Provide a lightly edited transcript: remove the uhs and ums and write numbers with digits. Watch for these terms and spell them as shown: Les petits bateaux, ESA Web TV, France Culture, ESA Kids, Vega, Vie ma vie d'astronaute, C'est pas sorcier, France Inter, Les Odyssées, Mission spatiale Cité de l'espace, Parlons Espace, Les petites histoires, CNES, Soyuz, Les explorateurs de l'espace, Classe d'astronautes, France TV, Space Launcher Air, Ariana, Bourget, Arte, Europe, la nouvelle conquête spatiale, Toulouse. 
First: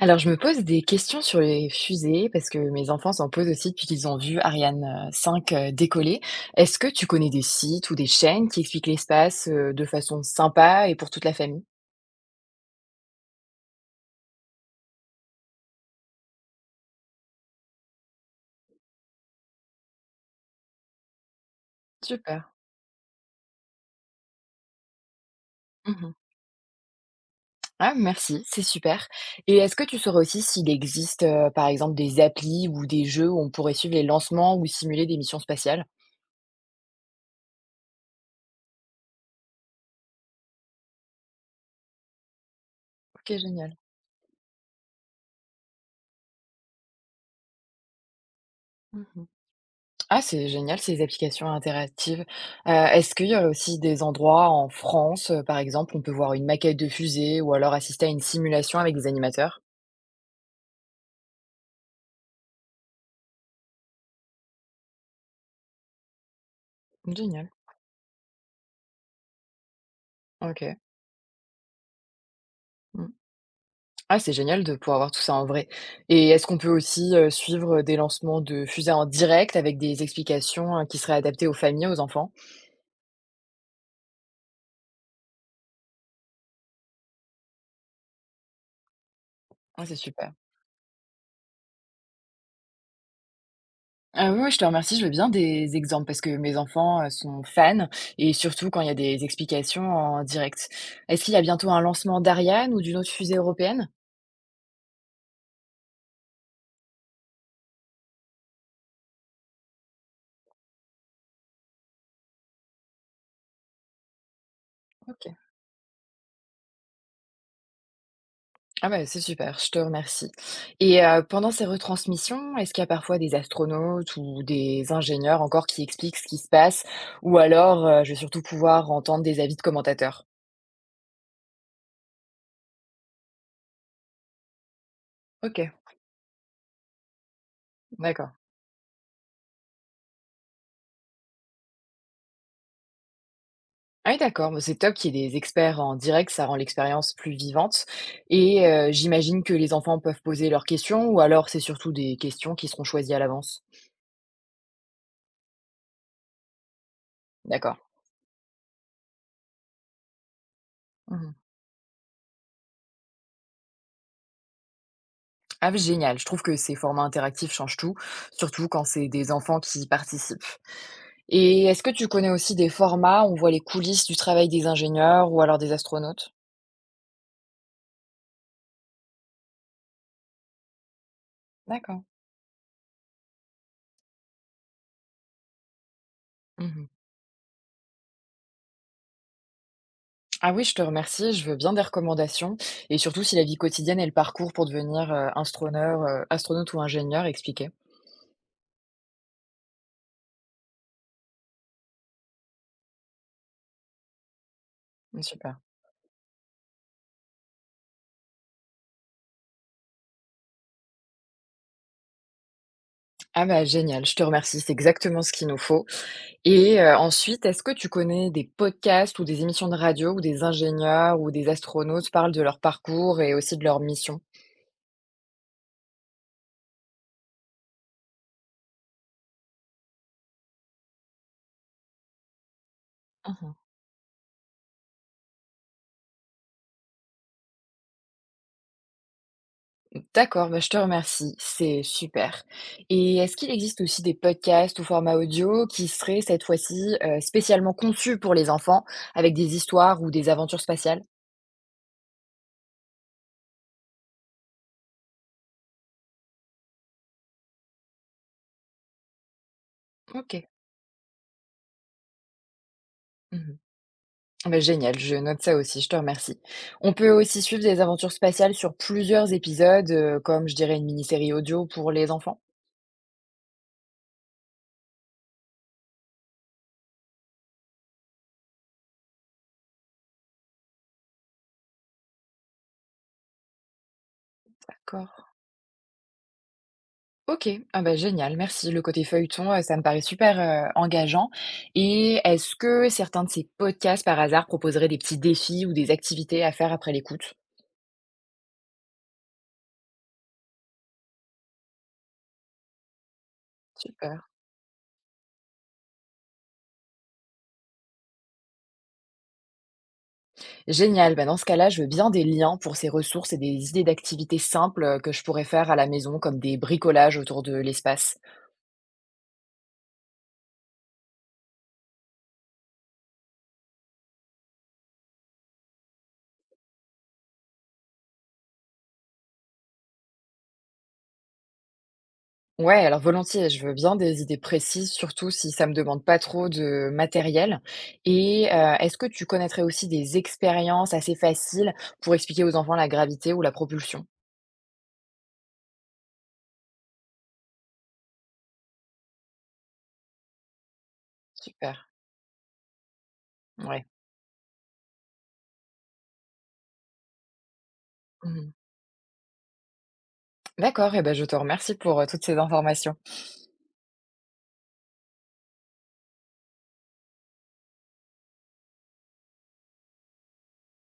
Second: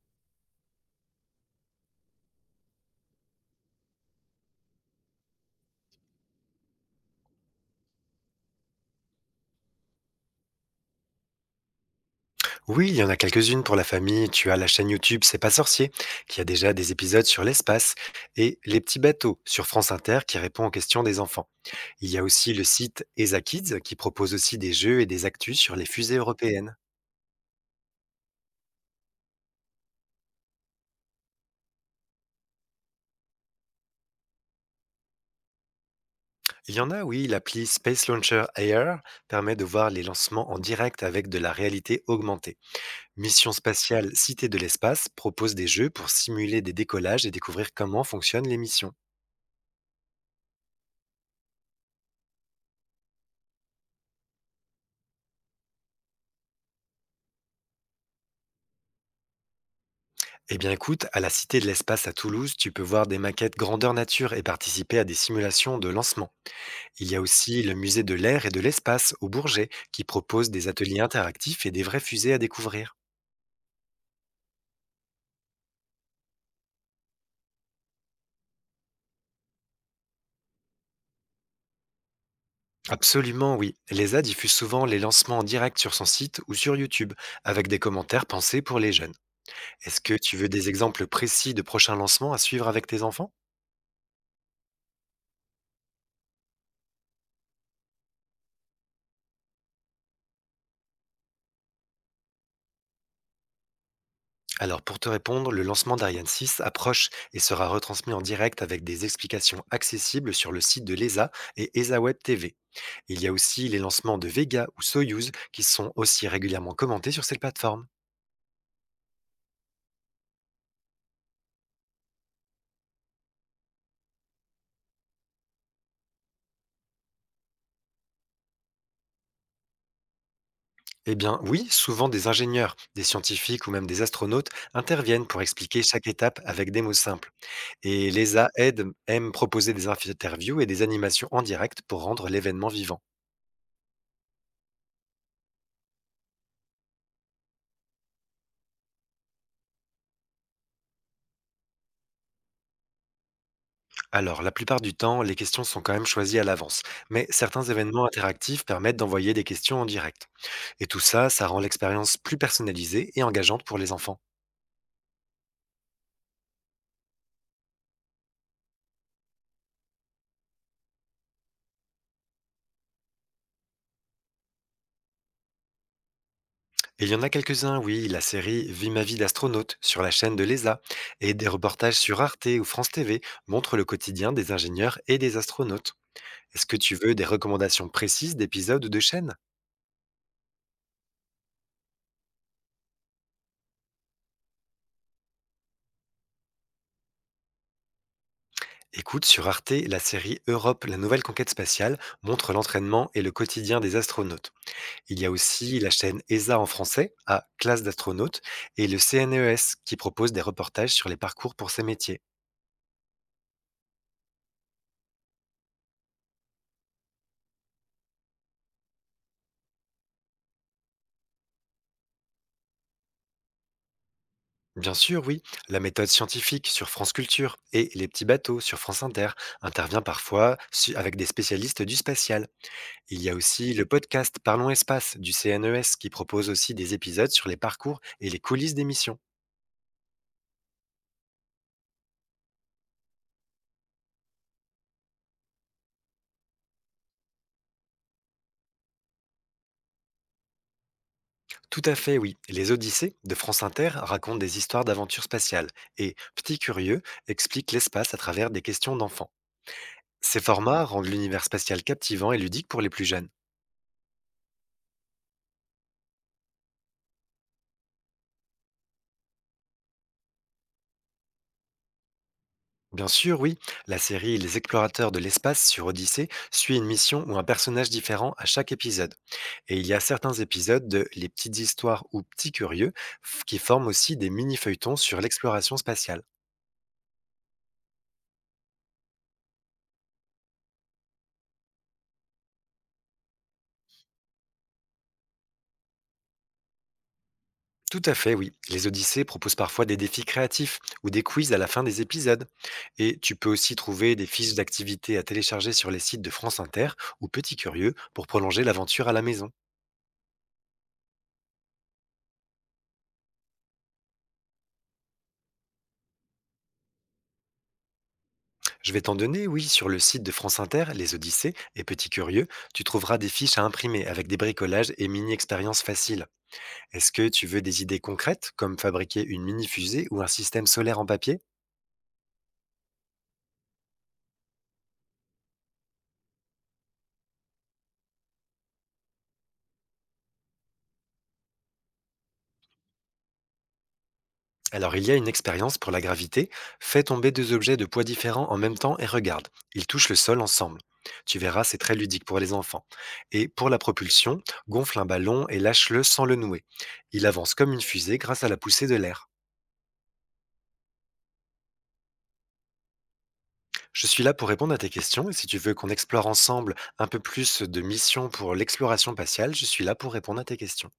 Alors, je me pose des questions sur les fusées parce que mes enfants s'en posent aussi depuis qu'ils ont vu Ariane 5 décoller. Est-ce que tu connais des sites ou des chaînes qui expliquent l'espace de façon sympa et pour toute la famille? Oui, il y en a quelques-unes pour la famille. Tu as la chaîne YouTube C'est pas sorcier, qui a déjà des épisodes sur l'espace, et Les petits bateaux sur France Inter, qui répond aux questions des enfants. Il y a Super. aussi le site ESA Kids, qui propose aussi des jeux et des actus sur les Mhm. fusées européennes. Ah, merci, c'est super. Et est-ce que tu saurais aussi s'il existe, par exemple, des applis ou des jeux où on pourrait suivre les lancements ou simuler des missions spatiales? Il y en a, oui, l'appli Space Launcher Air permet de voir les lancements en direct avec de la réalité augmentée. Ok, Mission génial. spatiale Cité de l'espace propose des jeux pour simuler des décollages et découvrir comment fonctionnent les missions. Mhm. Ah, c'est génial ces applications interactives. Est-ce qu'il y a aussi des endroits en France, par exemple, où on peut voir une maquette de fusée ou alors assister à une simulation avec des animateurs? Eh bien écoute, à la Cité de l'Espace à Toulouse, tu peux voir des maquettes grandeur nature et participer à des simulations de lancement. Il y a Génial, aussi le musée de l'air et de l'espace au Bourget qui propose des OK. ateliers interactifs et des vraies fusées à découvrir. Mmh. Ah, c'est génial de pouvoir voir tout ça en vrai. Et est-ce qu'on peut aussi, suivre des lancements de fusées en direct avec des explications, qui seraient adaptées aux familles, aux enfants? Absolument oui, l'ESA diffuse souvent les lancements en direct sur son site ou sur YouTube avec des commentaires pensés pour les jeunes. Ah, c'est Est-ce que super. tu veux des exemples précis de prochains lancements à suivre avec tes enfants? Ah oui, oui, je te remercie, je veux bien des exemples parce que mes enfants, sont fans, et surtout quand il y a des explications en direct. Est-ce qu'il y a bientôt un lancement d'Ariane ou d'une autre fusée européenne? Alors pour te répondre, le lancement d'Ariane 6 approche et sera retransmis en direct avec des explications accessibles sur le site de l'ESA et ESA Web TV. Il y a aussi les lancements de Vega ou Soyuz OK. qui sont aussi régulièrement commentés sur ces plateformes. Ah bah, c'est super, je te remercie. Et pendant ces retransmissions, est-ce qu'il y a parfois des astronautes ou des ingénieurs encore qui expliquent ce qui se passe? Ou alors, je vais surtout pouvoir entendre des avis de commentateurs? Eh bien oui, souvent des ingénieurs, des scientifiques ou même des astronautes interviennent pour OK, expliquer chaque étape avec des mots simples. Et d'accord. l'ESA aide aime proposer des interviews et des animations en direct pour rendre l'événement vivant. Ah oui, d'accord, bah, c'est top qu'il y ait des experts en direct, ça rend l'expérience plus vivante. Et j'imagine que les enfants peuvent poser leurs questions, ou alors c'est surtout des questions qui seront choisies à l'avance? Alors, la plupart du temps, les questions sont quand même choisies à l'avance, mais certains D'accord. événements interactifs permettent d'envoyer des questions en direct. Et tout ça, Mmh. ça rend l'expérience plus personnalisée et engageante pour les enfants. Ah, beh, génial, je trouve que ces formats interactifs changent tout, surtout quand c'est des enfants qui y participent. Et est-ce que tu connais aussi des formats où on voit les coulisses du travail des ingénieurs ou alors des astronautes? Et il y en a quelques-uns, oui, la série Vie ma vie d'astronaute sur la chaîne de l'ESA et des reportages D'accord. sur Arte ou France TV montrent le quotidien des ingénieurs et des astronautes. Est-ce que Mmh. tu veux des recommandations précises d'épisodes ou de chaînes? Ah oui, je te remercie, je veux bien des recommandations, et surtout si la vie quotidienne et le parcours pour devenir, astronaute ou ingénieur expliqué. Écoute, sur Arte, la série Europe, la nouvelle conquête spatiale montre l'entraînement et le quotidien des astronautes. Il Mmh, y a super. aussi la chaîne ESA en français, à Classe d'astronautes, et le CNES qui propose des reportages sur les parcours pour ces métiers. Ah bah, génial, je te remercie, c'est exactement ce qu'il nous faut. Et ensuite, est-ce que tu connais des podcasts ou des émissions de radio où des ingénieurs ou des astronautes parlent de leur parcours et aussi de leur mission? Bien sûr, oui, la méthode scientifique sur France Culture et les petits bateaux sur France Inter intervient parfois avec des spécialistes du spatial. Il y a Mmh. aussi le podcast Parlons Espace du CNES qui propose aussi des épisodes sur les parcours et les coulisses des missions. D'accord, bah, je te remercie, c'est super. Et est-ce qu'il existe aussi des podcasts ou formats audio qui seraient cette fois-ci, spécialement conçus pour les enfants, avec des histoires ou des aventures spatiales? Tout à fait, oui. Les Odyssées de France Inter racontent des histoires d'aventures spatiales et Petit Curieux explique l'espace à travers des questions d'enfants. Ces OK. formats rendent l'univers spatial captivant et ludique pour les plus jeunes. Mmh. Bah, génial, je note ça aussi, je te remercie. On peut aussi suivre des aventures spatiales sur plusieurs épisodes, comme je dirais une mini-série audio pour les enfants. Bien sûr, oui, la série Les explorateurs de l'espace sur Odyssée suit une mission ou un personnage différent à chaque épisode. Et il y a certains épisodes de Les petites histoires ou Petits curieux qui forment aussi des mini-feuilletons D'accord. sur l'exploration spatiale. Ok, ah bah génial, merci. Le côté feuilleton, ça me paraît super engageant. Et est-ce que certains de ces podcasts, par hasard, proposeraient des petits défis ou des activités à faire après l'écoute? Tout à fait, oui. Les Odyssées proposent parfois des défis créatifs ou des quiz à la fin des épisodes. Et tu peux aussi trouver Super. des fiches d'activités à télécharger sur les sites de France Inter ou Petit Curieux pour prolonger l'aventure à la maison. Génial, bah dans ce cas-là, je veux bien des liens pour ces ressources et des idées d'activités simples que je pourrais faire à la maison, comme des bricolages autour de l'espace. Je vais t'en donner, oui, sur le site de France Inter, Les Odyssées et Petits Curieux, tu trouveras des fiches à imprimer avec des bricolages et mini-expériences faciles. Est-ce que tu veux des idées concrètes, comme fabriquer une mini-fusée ou un système solaire en papier? Ouais, alors volontiers, je veux bien des idées précises, surtout si ça me demande pas trop de matériel. Et est-ce que tu connaîtrais aussi des expériences assez faciles pour expliquer aux enfants la gravité ou la propulsion? Alors il y a une expérience pour la gravité, fais tomber deux objets de poids différents en même temps et regarde, ils touchent le sol ensemble. Tu verras, c'est Super, très ludique pour les enfants. Et pour la ouais. propulsion, gonfle un ballon et lâche-le sans le nouer. Il avance comme une fusée grâce à Mmh. la poussée de l'air. D'accord et ben, je te remercie pour, toutes ces informations. Je suis là pour répondre à tes questions et si tu veux qu'on explore ensemble un peu plus de missions pour l'exploration spatiale, je suis là pour répondre à tes questions.